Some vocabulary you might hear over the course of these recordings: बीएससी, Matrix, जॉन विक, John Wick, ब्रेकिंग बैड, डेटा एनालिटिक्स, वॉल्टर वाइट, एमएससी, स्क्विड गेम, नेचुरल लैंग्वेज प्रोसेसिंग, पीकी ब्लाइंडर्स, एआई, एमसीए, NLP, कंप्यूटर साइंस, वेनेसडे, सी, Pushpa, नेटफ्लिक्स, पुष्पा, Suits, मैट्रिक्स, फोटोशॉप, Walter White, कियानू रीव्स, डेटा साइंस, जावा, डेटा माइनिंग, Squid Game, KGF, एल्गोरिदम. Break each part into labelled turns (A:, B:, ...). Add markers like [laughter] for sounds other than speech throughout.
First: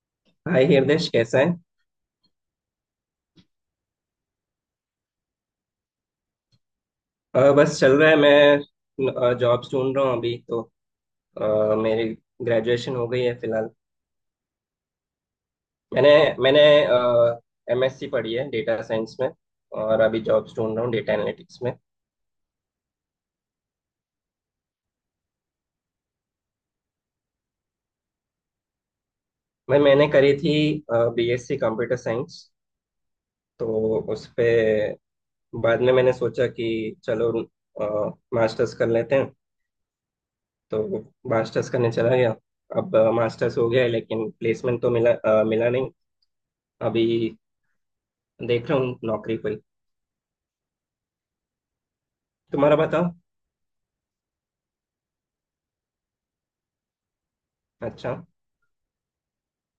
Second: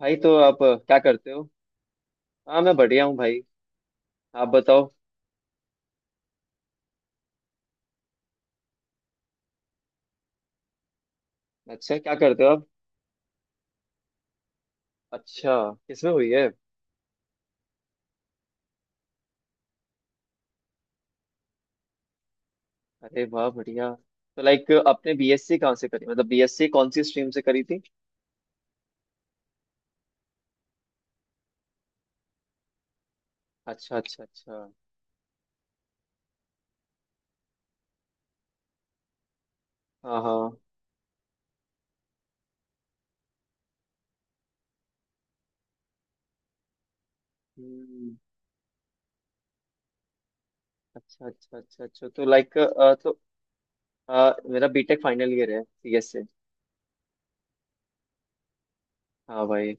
A: भाई तो आप
B: हाय
A: क्या
B: हिरदेश,
A: करते
B: कैसा
A: हो?
B: है?
A: हाँ, मैं बढ़िया हूँ भाई। आप बताओ।
B: बस चल रहा है। मैं जॉब ढूंढ रहा हूँ अभी तो।
A: अच्छा,
B: मेरी
A: क्या करते हो आप?
B: ग्रेजुएशन हो गई है फिलहाल।
A: अच्छा,
B: मैंने
A: किसमें हुई है?
B: मैंने एमएससी पढ़ी है डेटा साइंस में। और अभी जॉब्स ढूंढ रहा हूँ डेटा एनालिटिक्स में।
A: अरे वाह, बढ़िया। तो लाइक आपने बीएससी कहाँ से करी, मतलब बीएससी कौन सी स्ट्रीम से करी थी?
B: मैंने करी थी बीएससी कंप्यूटर साइंस।
A: अच्छा
B: तो
A: अच्छा
B: उस पे
A: अच्छा।
B: बाद में मैंने सोचा कि चलो मास्टर्स कर लेते हैं।
A: हाँ हाँ।
B: तो मास्टर्स करने चला गया। अब मास्टर्स हो गया है, लेकिन प्लेसमेंट तो मिला नहीं अभी।
A: हम्म।
B: देख रहा हूँ नौकरी पर।
A: अच्छा अच्छा अच्छा अच्छा, तो लाइक
B: तुम्हारा बताओ।
A: तो मेरा बीटेक फाइनल ईयर है सीएस से।
B: अच्छा।
A: हाँ भाई।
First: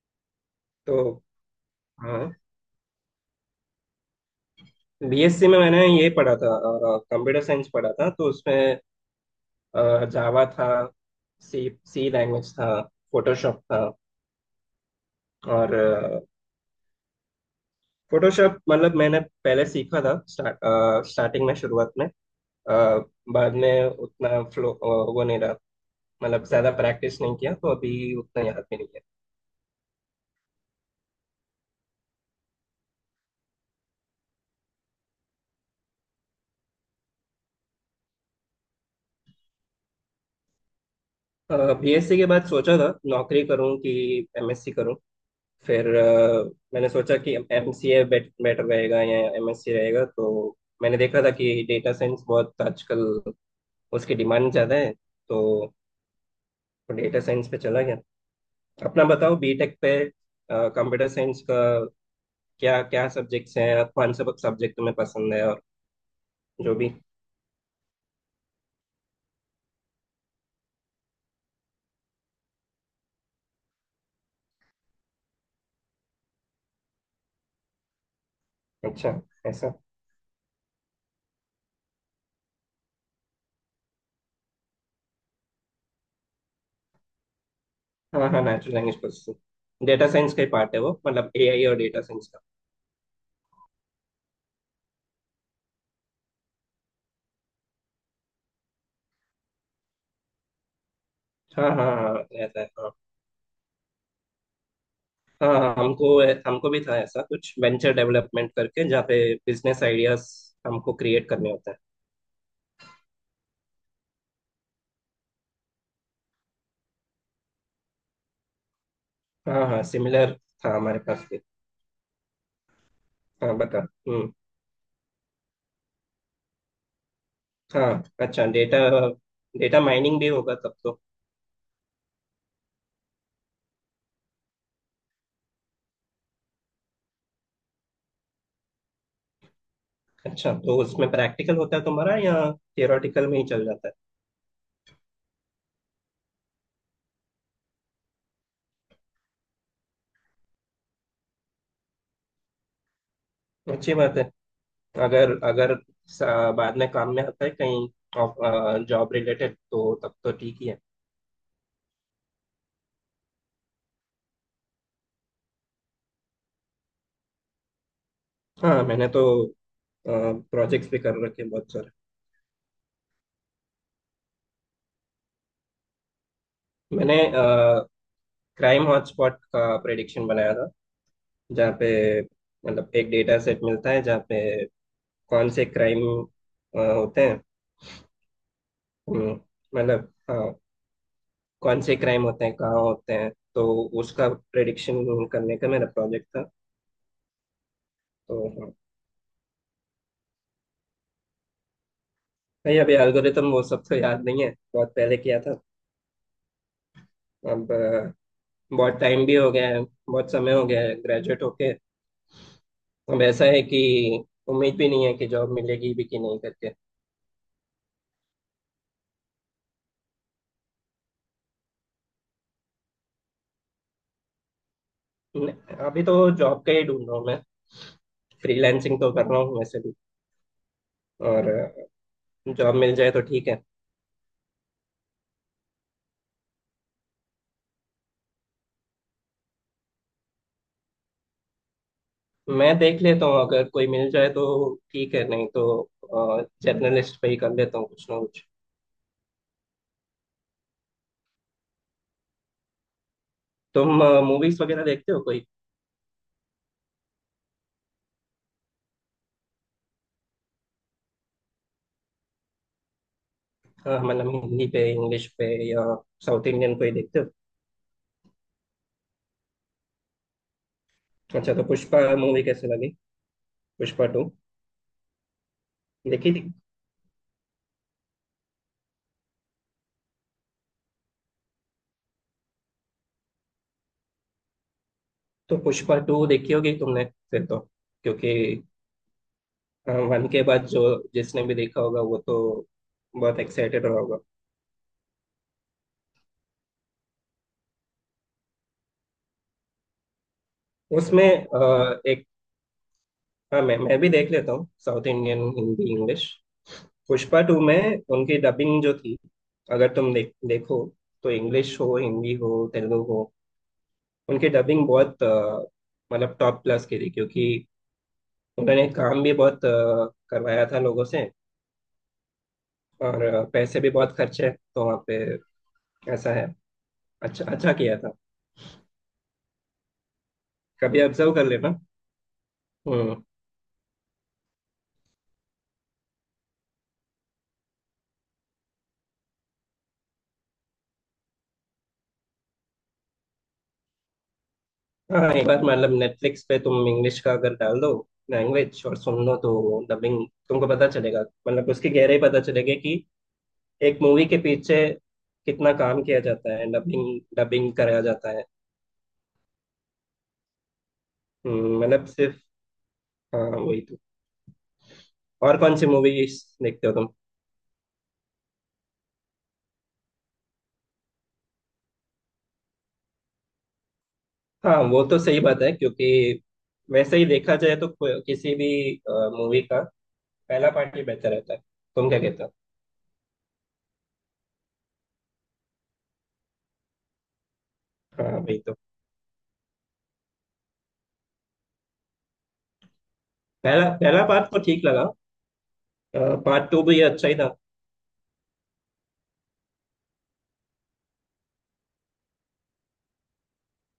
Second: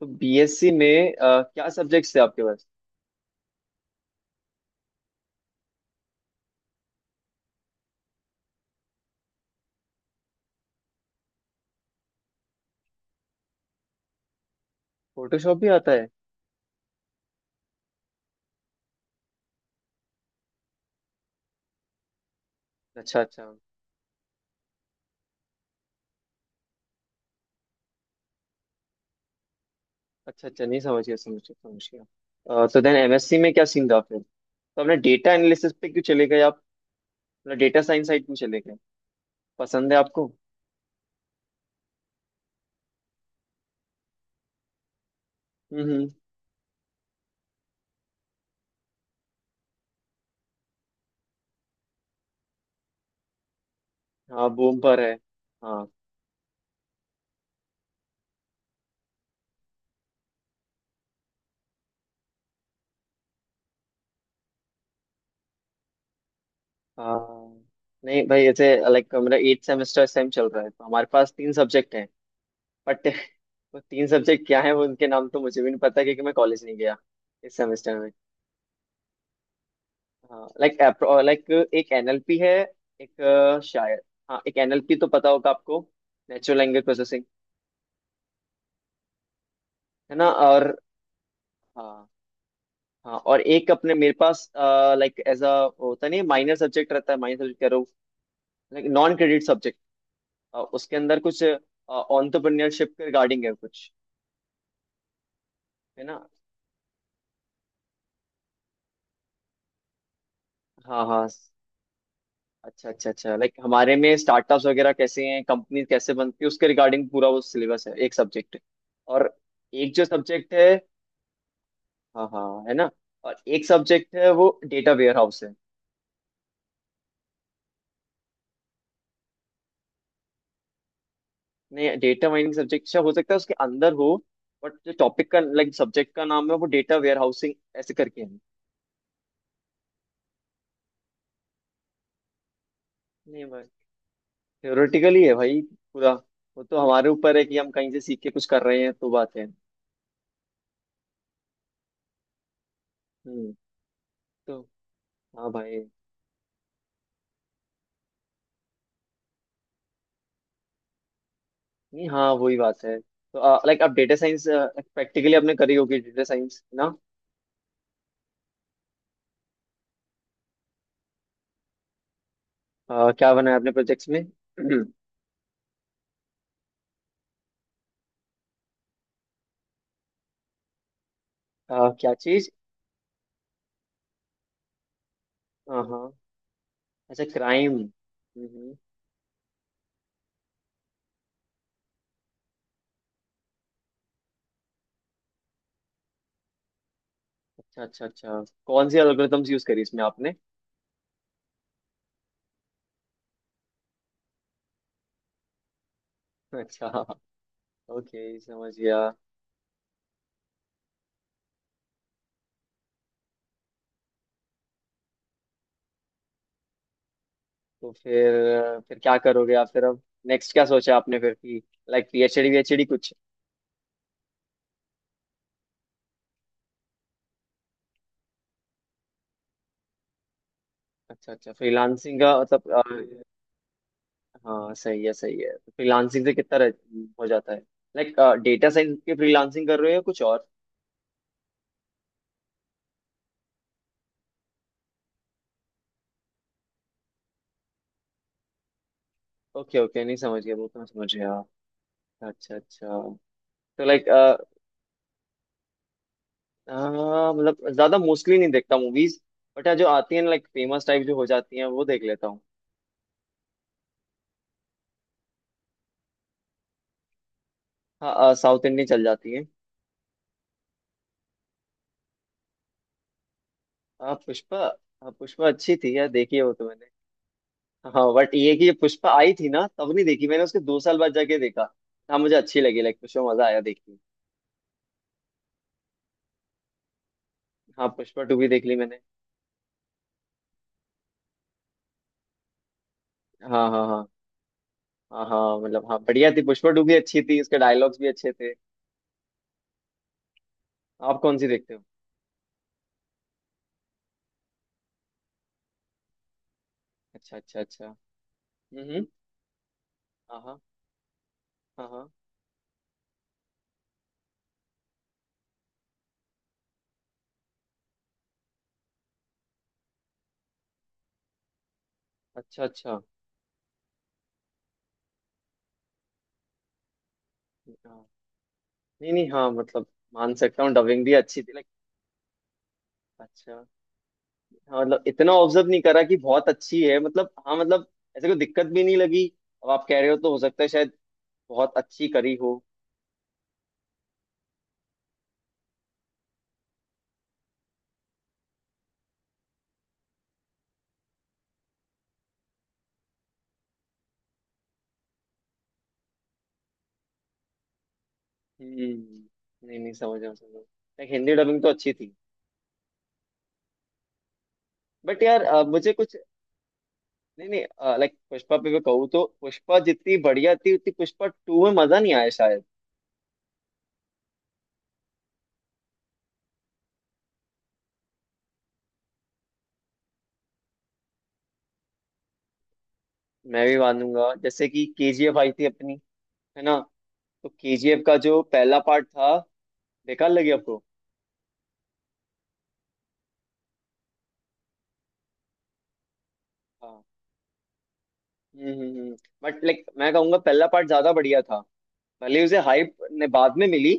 A: तो बीएससी
B: तो
A: में क्या सब्जेक्ट्स थे
B: हाँ,
A: आपके पास?
B: बीएससी में मैंने ये पढ़ा था। कंप्यूटर साइंस पढ़ा था तो उसमें जावा था, सी सी लैंग्वेज था, फोटोशॉप था।
A: फोटोशॉप भी
B: और
A: आता है?
B: फोटोशॉप मतलब मैंने पहले सीखा था, स्टार्टिंग में, शुरुआत में। अ,
A: अच्छा अच्छा
B: बाद में उतना फ्लो, वो नहीं रहा। मतलब ज्यादा प्रैक्टिस नहीं किया तो अभी उतना याद भी नहीं
A: अच्छा अच्छा, नहीं समझ गया समझ गया समझ गया। तो देन एमएससी में क्या सीन था फिर? तो आपने डेटा एनालिसिस पे क्यों चले गए आप? मतलब डेटा साइंस साइड क्यों चले गए? पसंद है आपको?
B: है। बीएससी के बाद सोचा था नौकरी करूं कि एमएससी करूं। फिर
A: हम्म।
B: मैंने सोचा कि एमसीए बेटर रहेगा या एमएससी रहेगा, तो मैंने देखा था कि डेटा साइंस बहुत आजकल उसकी
A: हाँ,
B: डिमांड ज़्यादा
A: बूम
B: है।
A: पर है।
B: तो
A: हाँ
B: डेटा साइंस पे चला गया। अपना बताओ। बीटेक पे कंप्यूटर साइंस का क्या क्या सब्जेक्ट्स हैं और कौन सा सब्जेक्ट तुम्हें पसंद है और जो भी।
A: हाँ। नहीं भाई, ऐसे लाइक मेरा एट सेमेस्टर इस टाइम चल रहा है, तो हमारे पास तीन सब्जेक्ट हैं। बट [laughs] वो तीन सब्जेक्ट क्या है, वो उनके नाम तो मुझे भी नहीं पता, क्योंकि मैं कॉलेज नहीं गया इस सेमेस्टर में।
B: अच्छा। ऐसा।
A: हाँ लाइक, लाइक एक एनएलपी है। एक शायद हाँ, एक एनएलपी तो पता होगा आपको। नेचुरल लैंग्वेज प्रोसेसिंग।
B: हाँ हाँ, नेचुरल लैंग्वेज प्रोसेसिंग डेटा
A: है ना?
B: साइंस का ही
A: और
B: पार्ट है वो, मतलब एआई और डेटा
A: हाँ
B: साइंस का।
A: हाँ, और एक अपने मेरे पास लाइक एज अ, होता नहीं माइनर सब्जेक्ट, रहता है माइनर सब्जेक्ट कह रहा हूँ। लाइक नॉन क्रेडिट सब्जेक्ट उसके अंदर कुछ
B: हाँ हाँ हाँ, ऐसा है हाँ।
A: ऑन्टरप्रेन्योरशिप के रिगार्डिंग है कुछ।
B: हाँ हाँ,
A: है
B: हमको
A: ना?
B: हमको भी था ऐसा कुछ वेंचर डेवलपमेंट करके, जहाँ पे बिजनेस आइडियाज हमको
A: हाँ हाँ।
B: क्रिएट करने होते हैं।
A: अच्छा अच्छा अच्छा, लाइक हमारे में स्टार्टअप्स वगैरह कैसे हैं, कंपनी कैसे बनती है, उसके रिगार्डिंग पूरा वो सिलेबस है, एक सब्जेक्ट है। और
B: हाँ हाँ,
A: एक जो
B: सिमिलर
A: सब्जेक्ट है,
B: था हमारे पास भी।
A: हाँ हाँ, है ना, और
B: हाँ,
A: एक
B: बता।
A: सब्जेक्ट है
B: हम्म।
A: वो डेटा वेयर हाउस है।
B: हाँ, अच्छा। डेटा डेटा माइनिंग भी होगा तब तो।
A: नहीं, डेटा माइनिंग सब्जेक्ट अच्छा हो सकता है, उसके अंदर हो। बट जो टॉपिक का लाइक सब्जेक्ट का नाम है वो डेटा वेयर हाउसिंग ऐसे करके है।
B: अच्छा, तो उसमें प्रैक्टिकल होता है तुम्हारा या थियोरेटिकल में ही
A: नहीं
B: चल
A: भाई,
B: जाता
A: theoretical ही है भाई पूरा। वो तो हमारे ऊपर है कि हम कहीं से सीख के कुछ कर रहे हैं तो बात है। हम्म।
B: है? अच्छी बात है।
A: तो
B: अगर
A: हाँ
B: अगर
A: भाई,
B: बाद में काम में आता है कहीं, जॉब रिलेटेड, तो तब तो ठीक ही है।
A: नहीं हाँ, वही बात है तो लाइक आप डेटा साइंस प्रैक्टिकली आपने करी होगी डेटा साइंस ना?
B: हाँ, मैंने तो प्रोजेक्ट्स भी कर रखे हैं बहुत सारे।
A: क्या बनाया आपने प्रोजेक्ट्स में? [clears throat]
B: मैंने क्राइम हॉटस्पॉट का प्रेडिक्शन बनाया था। जहाँ
A: क्या
B: पे
A: चीज?
B: मतलब एक डेटा सेट मिलता है जहाँ पे कौन से
A: हाँ
B: क्राइम
A: हाँ। अच्छा,
B: होते हैं।
A: क्राइम।
B: हम्म, मतलब हाँ। कौन से क्राइम होते हैं, कहाँ होते हैं, तो उसका प्रेडिक्शन करने का मेरा प्रोजेक्ट था।
A: अच्छा अच्छा अच्छा।
B: तो हाँ।
A: कौन सी एल्गोरिथम्स यूज करी इसमें आपने?
B: नहीं, अभी एल्गोरिदम वो सब तो याद नहीं है, बहुत पहले किया था।
A: [laughs] अच्छा।
B: अब
A: ओके, समझ
B: बहुत
A: गया।
B: टाइम भी हो गया है, बहुत समय हो गया है ग्रेजुएट होके। अब ऐसा है कि उम्मीद भी नहीं है कि जॉब मिलेगी भी कि नहीं करके।
A: तो फिर क्या करोगे आप फिर अब? नेक्स्ट क्या सोचा आपने फिर कि लाइक पीएचडी वीएचडी कुछ?
B: न- अभी तो जॉब का ही ढूंढ रहा हूँ मैं। फ्रीलैंसिंग तो कर रहा हूँ वैसे भी।
A: अच्छा
B: और
A: अच्छा, फ्रीलांसिंग का मतलब
B: जॉब मिल जाए तो ठीक है।
A: हाँ सही है सही है। फ्रीलांसिंग से कितना हो जाता है? लाइक डेटा साइंस के फ्रीलांसिंग कर रहे हो या कुछ और?
B: मैं देख लेता हूँ, अगर कोई मिल जाए तो ठीक है, नहीं तो जर्नलिस्ट पे ही कर लेता हूँ कुछ ना कुछ।
A: ओके ओके, नहीं समझ गया वो तो मैं समझ गया। अच्छा अच्छा, तो
B: तुम
A: लाइक
B: मूवीज वगैरह देखते हो कोई?
A: हाँ, मतलब ज्यादा मोस्टली नहीं देखता मूवीज। बट जो आती है लाइक फेमस टाइप जो हो जाती हैं वो देख लेता हूँ।
B: मतलब हिंदी पे, इंग्लिश पे, या साउथ इंडियन कोई देखते हो?
A: हाँ, साउथ इंडियन चल जाती है।
B: अच्छा, तो पुष्पा मूवी कैसे लगी? पुष्पा
A: हाँ
B: टू
A: पुष्पा, हाँ पुष्पा अच्छी थी यार,
B: देखी
A: देखी है
B: थी।
A: वो तो मैंने। हाँ बट ये कि ये पुष्पा आई थी ना तब नहीं देखी मैंने, उसके 2 साल बाद जाके देखा। हाँ मुझे अच्छी लगी, लाइक पुष्पा मजा आया देख के।
B: तो पुष्पा टू देखी होगी तुमने फिर तो,
A: हाँ, पुष्पा
B: क्योंकि
A: टू भी देख ली मैंने।
B: वन के बाद जो जिसने भी देखा होगा वो तो बहुत
A: हाँ
B: एक्साइटेड
A: हाँ
B: रहा
A: हाँ।
B: होगा।
A: हाँ हाँ, मतलब हाँ बढ़िया थी, पुष्पा टू भी अच्छी थी, उसके डायलॉग्स भी अच्छे थे। आप
B: उसमें
A: कौन सी देखते हो?
B: एक। हाँ, मैं भी देख लेता हूँ साउथ इंडियन, हिंदी, इंग्लिश।
A: अच्छा
B: पुष्पा टू
A: अच्छा अच्छा।
B: में उनकी डबिंग जो
A: हम्म।
B: थी, अगर तुम
A: हाँ हाँ।
B: देखो तो इंग्लिश
A: हाँ
B: हो,
A: हाँ।
B: हिंदी हो, तेलुगु हो, उनकी डबिंग बहुत, मतलब टॉप क्लास की थी क्योंकि उन्होंने काम भी बहुत करवाया था लोगों से।
A: अच्छा अच्छा।
B: और पैसे भी बहुत खर्चे तो वहाँ पे। ऐसा है, अच्छा अच्छा किया
A: हाँ।
B: था।
A: नहीं नहीं हाँ मतलब, मान सकता हूँ
B: कभी
A: डबिंग भी
B: ऑब्जर्व
A: अच्छी
B: कर
A: थी लाइक।
B: लेना। हम्म।
A: अच्छा, हाँ मतलब इतना ऑब्जर्व नहीं करा कि बहुत अच्छी है, मतलब हाँ मतलब ऐसे कोई दिक्कत भी नहीं लगी। अब आप कह रहे हो तो हो सकता है शायद बहुत अच्छी करी हो।
B: हाँ, एक बार मतलब नेटफ्लिक्स पे तुम इंग्लिश का अगर डाल दो लैंग्वेज और सुन लो, तो डबिंग तुमको पता चलेगा। मतलब उसकी गहराई पता चलेगी कि एक मूवी के पीछे कितना काम किया जाता है, डबिंग डबिंग कराया जाता है।
A: हम्म, नहीं नहीं समझ रहा हूँ, समझ रहा हूँ। लाइक हिंदी डबिंग तो अच्छी
B: मतलब
A: थी।
B: सिर्फ हाँ वही तो।
A: बट यार
B: और कौन सी
A: मुझे कुछ
B: मूवीज देखते हो तुम?
A: नहीं नहीं। लाइक पुष्पा पे मैं कहूँ तो पुष्पा जितनी बढ़िया थी उतनी पुष्पा टू में मजा नहीं आया शायद।
B: हाँ, वो तो सही बात है क्योंकि वैसे ही देखा जाए तो किसी भी मूवी का पहला पार्ट ही बेहतर रहता है। तुम क्या कहते हो?
A: मैं भी मानूंगा, जैसे कि केजीएफ आई थी अपनी, है ना? तो केजीएफ का
B: हाँ
A: जो
B: वही तो।
A: पहला पार्ट था, बेकार लगे आपको?
B: पहला पहला पार्ट तो ठीक लगा, पार्ट टू भी
A: हाँ।
B: अच्छा ही था।
A: हम्म। बट लाइक मैं कहूंगा पहला पार्ट ज्यादा बढ़िया था, भले ही उसे हाइप ने बाद में मिली,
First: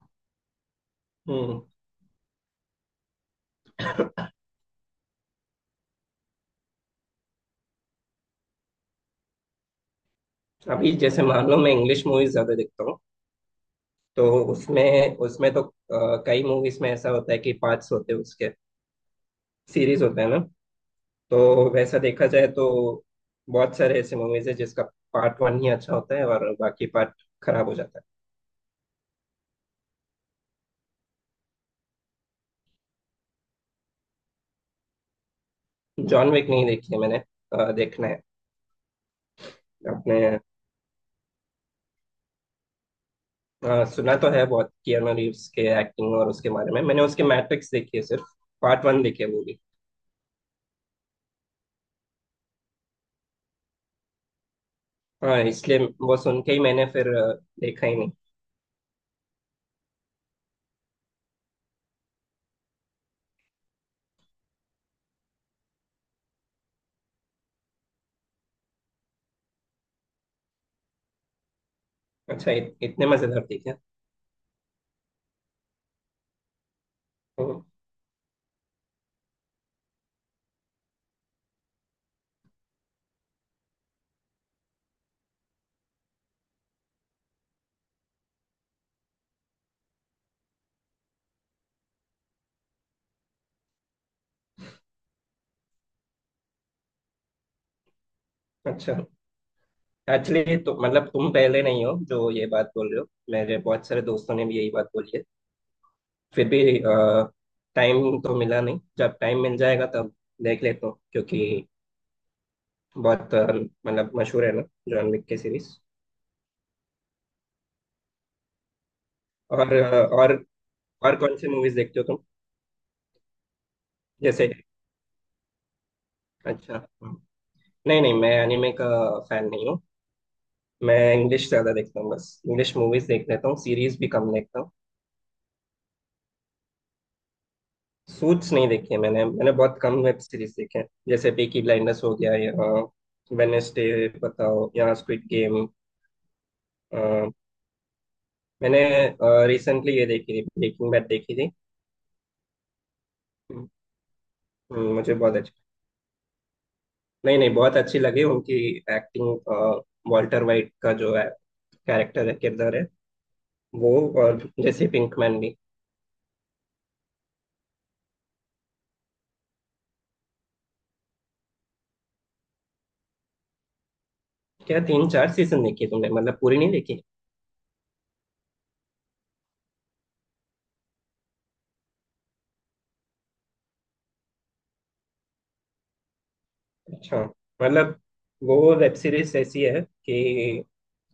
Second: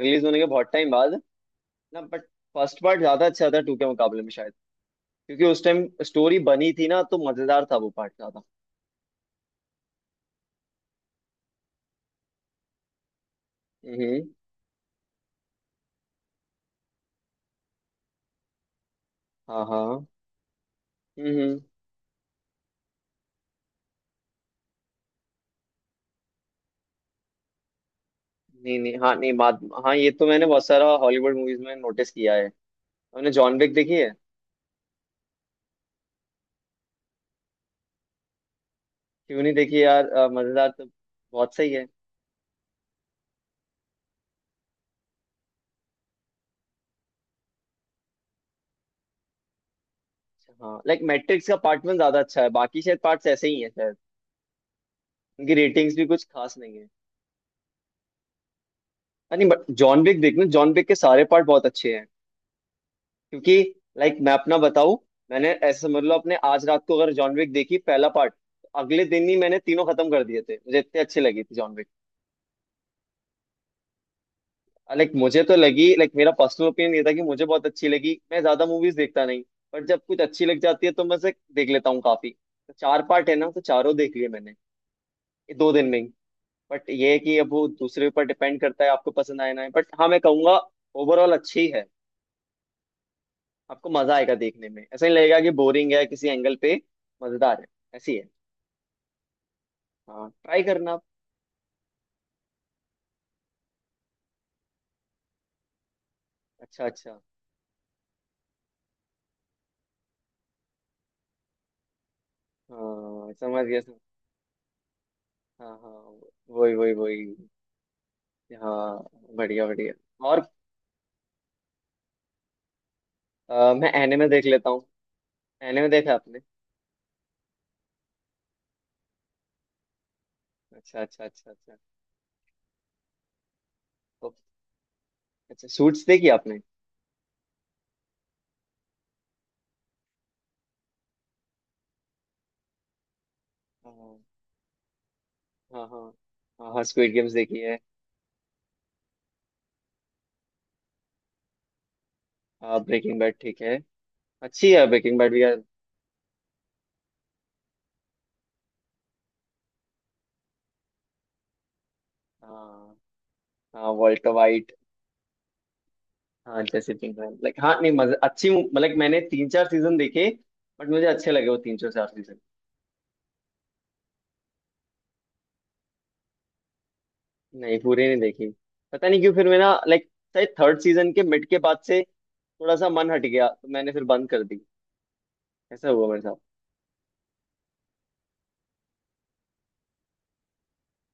A: रिलीज होने के बहुत टाइम बाद
B: हम्म।
A: ना। बट फर्स्ट पार्ट ज्यादा अच्छा था टू के मुकाबले में शायद, क्योंकि उस टाइम स्टोरी बनी थी ना तो मजेदार था वो पार्ट ज्यादा।
B: अभी जैसे मान लो मैं इंग्लिश मूवीज ज्यादा देखता हूँ,
A: हम्म
B: तो उसमें उसमें तो कई मूवीज में ऐसा होता है कि पार्ट्स होते हैं उसके,
A: हाँ
B: सीरीज
A: हाँ।
B: होते हैं ना।
A: हम्म।
B: तो वैसा देखा जाए तो बहुत सारे ऐसे मूवीज है जिसका पार्ट वन ही अच्छा होता है और बाकी पार्ट खराब हो जाता
A: नहीं नहीं हाँ नहीं बात, हाँ ये तो मैंने बहुत सारा हॉलीवुड मूवीज में नोटिस किया है। हमने जॉन विक देखी है।
B: है। जॉन विक नहीं देखी है मैंने, देखना है।
A: क्यों नहीं देखी यार?
B: आपने?
A: मजेदार तो बहुत सही है।
B: सुना तो है बहुत कियानू रीव्स के एक्टिंग और उसके बारे में। मैंने उसके मैट्रिक्स देखी है सिर्फ, पार्ट वन देखी है वो भी।
A: हाँ लाइक मैट्रिक्स का पार्ट वन ज्यादा अच्छा है, बाकी शायद पार्ट्स ऐसे ही हैं शायद।
B: हाँ,
A: उनकी
B: इसलिए
A: रेटिंग्स भी
B: वो
A: कुछ
B: सुन के
A: खास
B: ही
A: नहीं
B: मैंने
A: है।
B: फिर देखा ही नहीं।
A: अरे नहीं, बट जॉन विक देखना, जॉन विक के सारे पार्ट बहुत अच्छे हैं। क्योंकि लाइक मैं अपना बताऊं, मैंने ऐसे समझ लो अपने आज रात को अगर जॉन विक देखी पहला पार्ट, अगले दिन ही मैंने तीनों खत्म कर दिए थे, मुझे इतनी अच्छी लगी थी जॉन विक।
B: अच्छा, इतने मजेदार थी क्या?
A: लाइक मुझे तो लगी, लाइक मेरा पर्सनल ओपिनियन ये था कि मुझे
B: हम्म,
A: बहुत अच्छी लगी, मैं ज्यादा मूवीज देखता नहीं। बट जब कुछ अच्छी लग जाती है तो मैं उसे देख लेता हूँ काफी। तो चार पार्ट है ना, तो चारों देख लिए मैंने ये 2 दिन में ही। बट ये है कि अब वो दूसरे ऊपर डिपेंड करता है, आपको पसंद आए ना आए, बट हाँ मैं कहूंगा ओवरऑल अच्छी है। आपको मजा आएगा देखने में, ऐसा नहीं लगेगा कि बोरिंग है किसी एंगल पे, मजेदार है, ऐसी है।
B: अच्छा।
A: हाँ,
B: एक्चुअली
A: ट्राई
B: तो
A: करना आप।
B: मतलब तुम पहले नहीं हो जो ये बात बोल रहे हो, मेरे बहुत सारे दोस्तों ने भी यही बात बोली है। फिर भी
A: अच्छा अच्छा।
B: टाइम तो मिला नहीं, जब टाइम मिल जाएगा तब देख लेता हूँ, क्योंकि
A: हाँ
B: बहुत
A: समझ गया समझ।
B: मतलब मशहूर है ना जॉन विक की सीरीज।
A: हाँ हाँ, वही वही वही। हाँ, बढ़िया
B: और
A: बढ़िया।
B: अ, और
A: और
B: और कौन सी मूवीज देखते हो तुम?
A: मैं एनिमे देख
B: जैसे,
A: लेता हूँ। एनिमे देखा आपने?
B: अच्छा। हम्म। नहीं नहीं, मैं एनिमे का फैन नहीं हूँ। मैं
A: अच्छा अच्छा
B: इंग्लिश
A: अच्छा
B: ज्यादा
A: अच्छा,
B: देखता हूँ, बस इंग्लिश मूवीज देख लेता हूँ, सीरीज भी कम
A: तो
B: देखता हूँ।
A: अच्छा सूट्स देखी आपने?
B: सूट्स नहीं देखी है मैंने मैंने बहुत कम वेब सीरीज देखे हैं, जैसे पीकी ब्लाइंडर्स हो गया, या वेनेसडे
A: हाँ
B: बताओ, या स्क्विड गेम।
A: हाँ। हाँ हाँ हाँ, स्क्विड गेम्स देखी है।
B: मैंने रिसेंटली ये देखी थी, ब्रेकिंग बैड देखी थी।
A: हाँ ब्रेकिंग बैड ठीक
B: हम्म,
A: है, अच्छी है
B: मुझे
A: ब्रेकिंग बैड
B: बहुत
A: भी
B: अच्छी,
A: यार।
B: नहीं नहीं, बहुत अच्छी लगी उनकी एक्टिंग। वॉल्टर वाइट का जो है कैरेक्टर है, किरदार है
A: हाँ। हाँ
B: वो,
A: वॉल्टर
B: और
A: वाइट।
B: जैसे पिंकमैन भी।
A: हाँ जैसे पिंक, लाइक हाँ, नहीं मजा अच्छी मतलब मैंने तीन चार सीजन देखे, बट मुझे अच्छे लगे वो तीन चार सीजन।
B: क्या तीन चार सीजन देखी है तुमने? मतलब पूरी नहीं देखी?
A: नहीं, पूरी नहीं देखी। पता नहीं क्यों फिर मैं ना लाइक शायद थर्ड सीजन के मिड के बाद से थोड़ा सा मन हट गया तो मैंने फिर बंद कर दी, ऐसा हुआ मेरे साथ।
B: अच्छा। मतलब वो वेब सीरीज ऐसी है कि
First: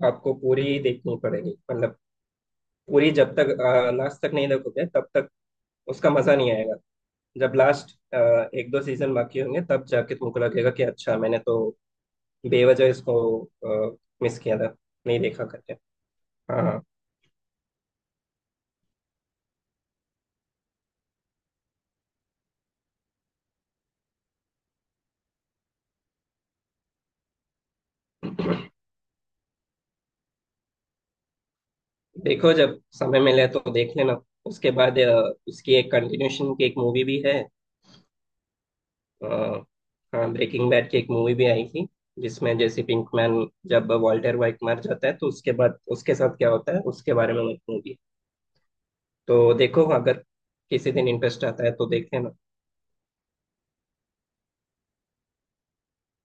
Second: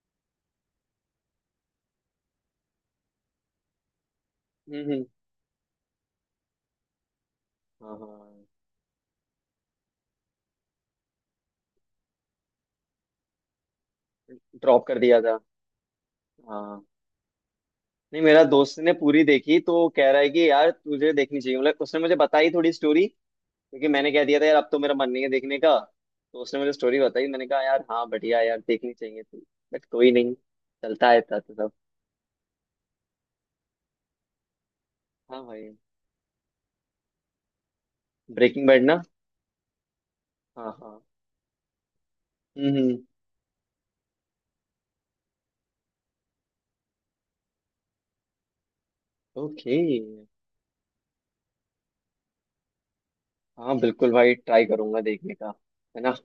B: आपको पूरी देखनी पड़ेगी, मतलब पूरी जब तक, लास्ट तक नहीं देखोगे
A: हम्म।
B: तब तक उसका मजा नहीं आएगा। जब लास्ट
A: हाँ हाँ,
B: एक दो सीजन बाकी होंगे तब जाके तुमको लगेगा कि अच्छा, मैंने तो बेवजह इसको मिस किया था,
A: ड्रॉप कर
B: नहीं
A: दिया था।
B: देखा करके। हाँ हाँ,
A: हाँ। नहीं मेरा दोस्त ने पूरी देखी तो कह रहा है कि यार तुझे देखनी चाहिए, मतलब उसने मुझे बताई थोड़ी स्टोरी, क्योंकि मैंने कह दिया था यार अब तो मेरा मन नहीं है देखने का। तो उसने मुझे स्टोरी बताई, मैंने कहा यार हाँ बढ़िया है यार, देखनी चाहिए थी। बट कोई नहीं, चलता है था तो सब।
B: देखो जब समय मिले तो देख लेना। उसके बाद
A: हाँ
B: उसकी
A: भाई,
B: एक कंटिन्यूशन की एक मूवी भी है।
A: ब्रेकिंग बैड ना।
B: अ, हाँ, ब्रेकिंग
A: हाँ
B: बैड की
A: हाँ।
B: एक मूवी भी आई थी, जिसमें जेसी
A: हम्म।
B: पिंकमैन, जब वॉल्टर वाइट मर जाता है तो उसके बाद उसके साथ क्या होता है उसके बारे में एक मूवी। तो
A: ओके।
B: देखो अगर किसी दिन इंटरेस्ट आता है तो देखते हैं ना।
A: हाँ बिल्कुल भाई, ट्राई करूंगा देखने का। है ना?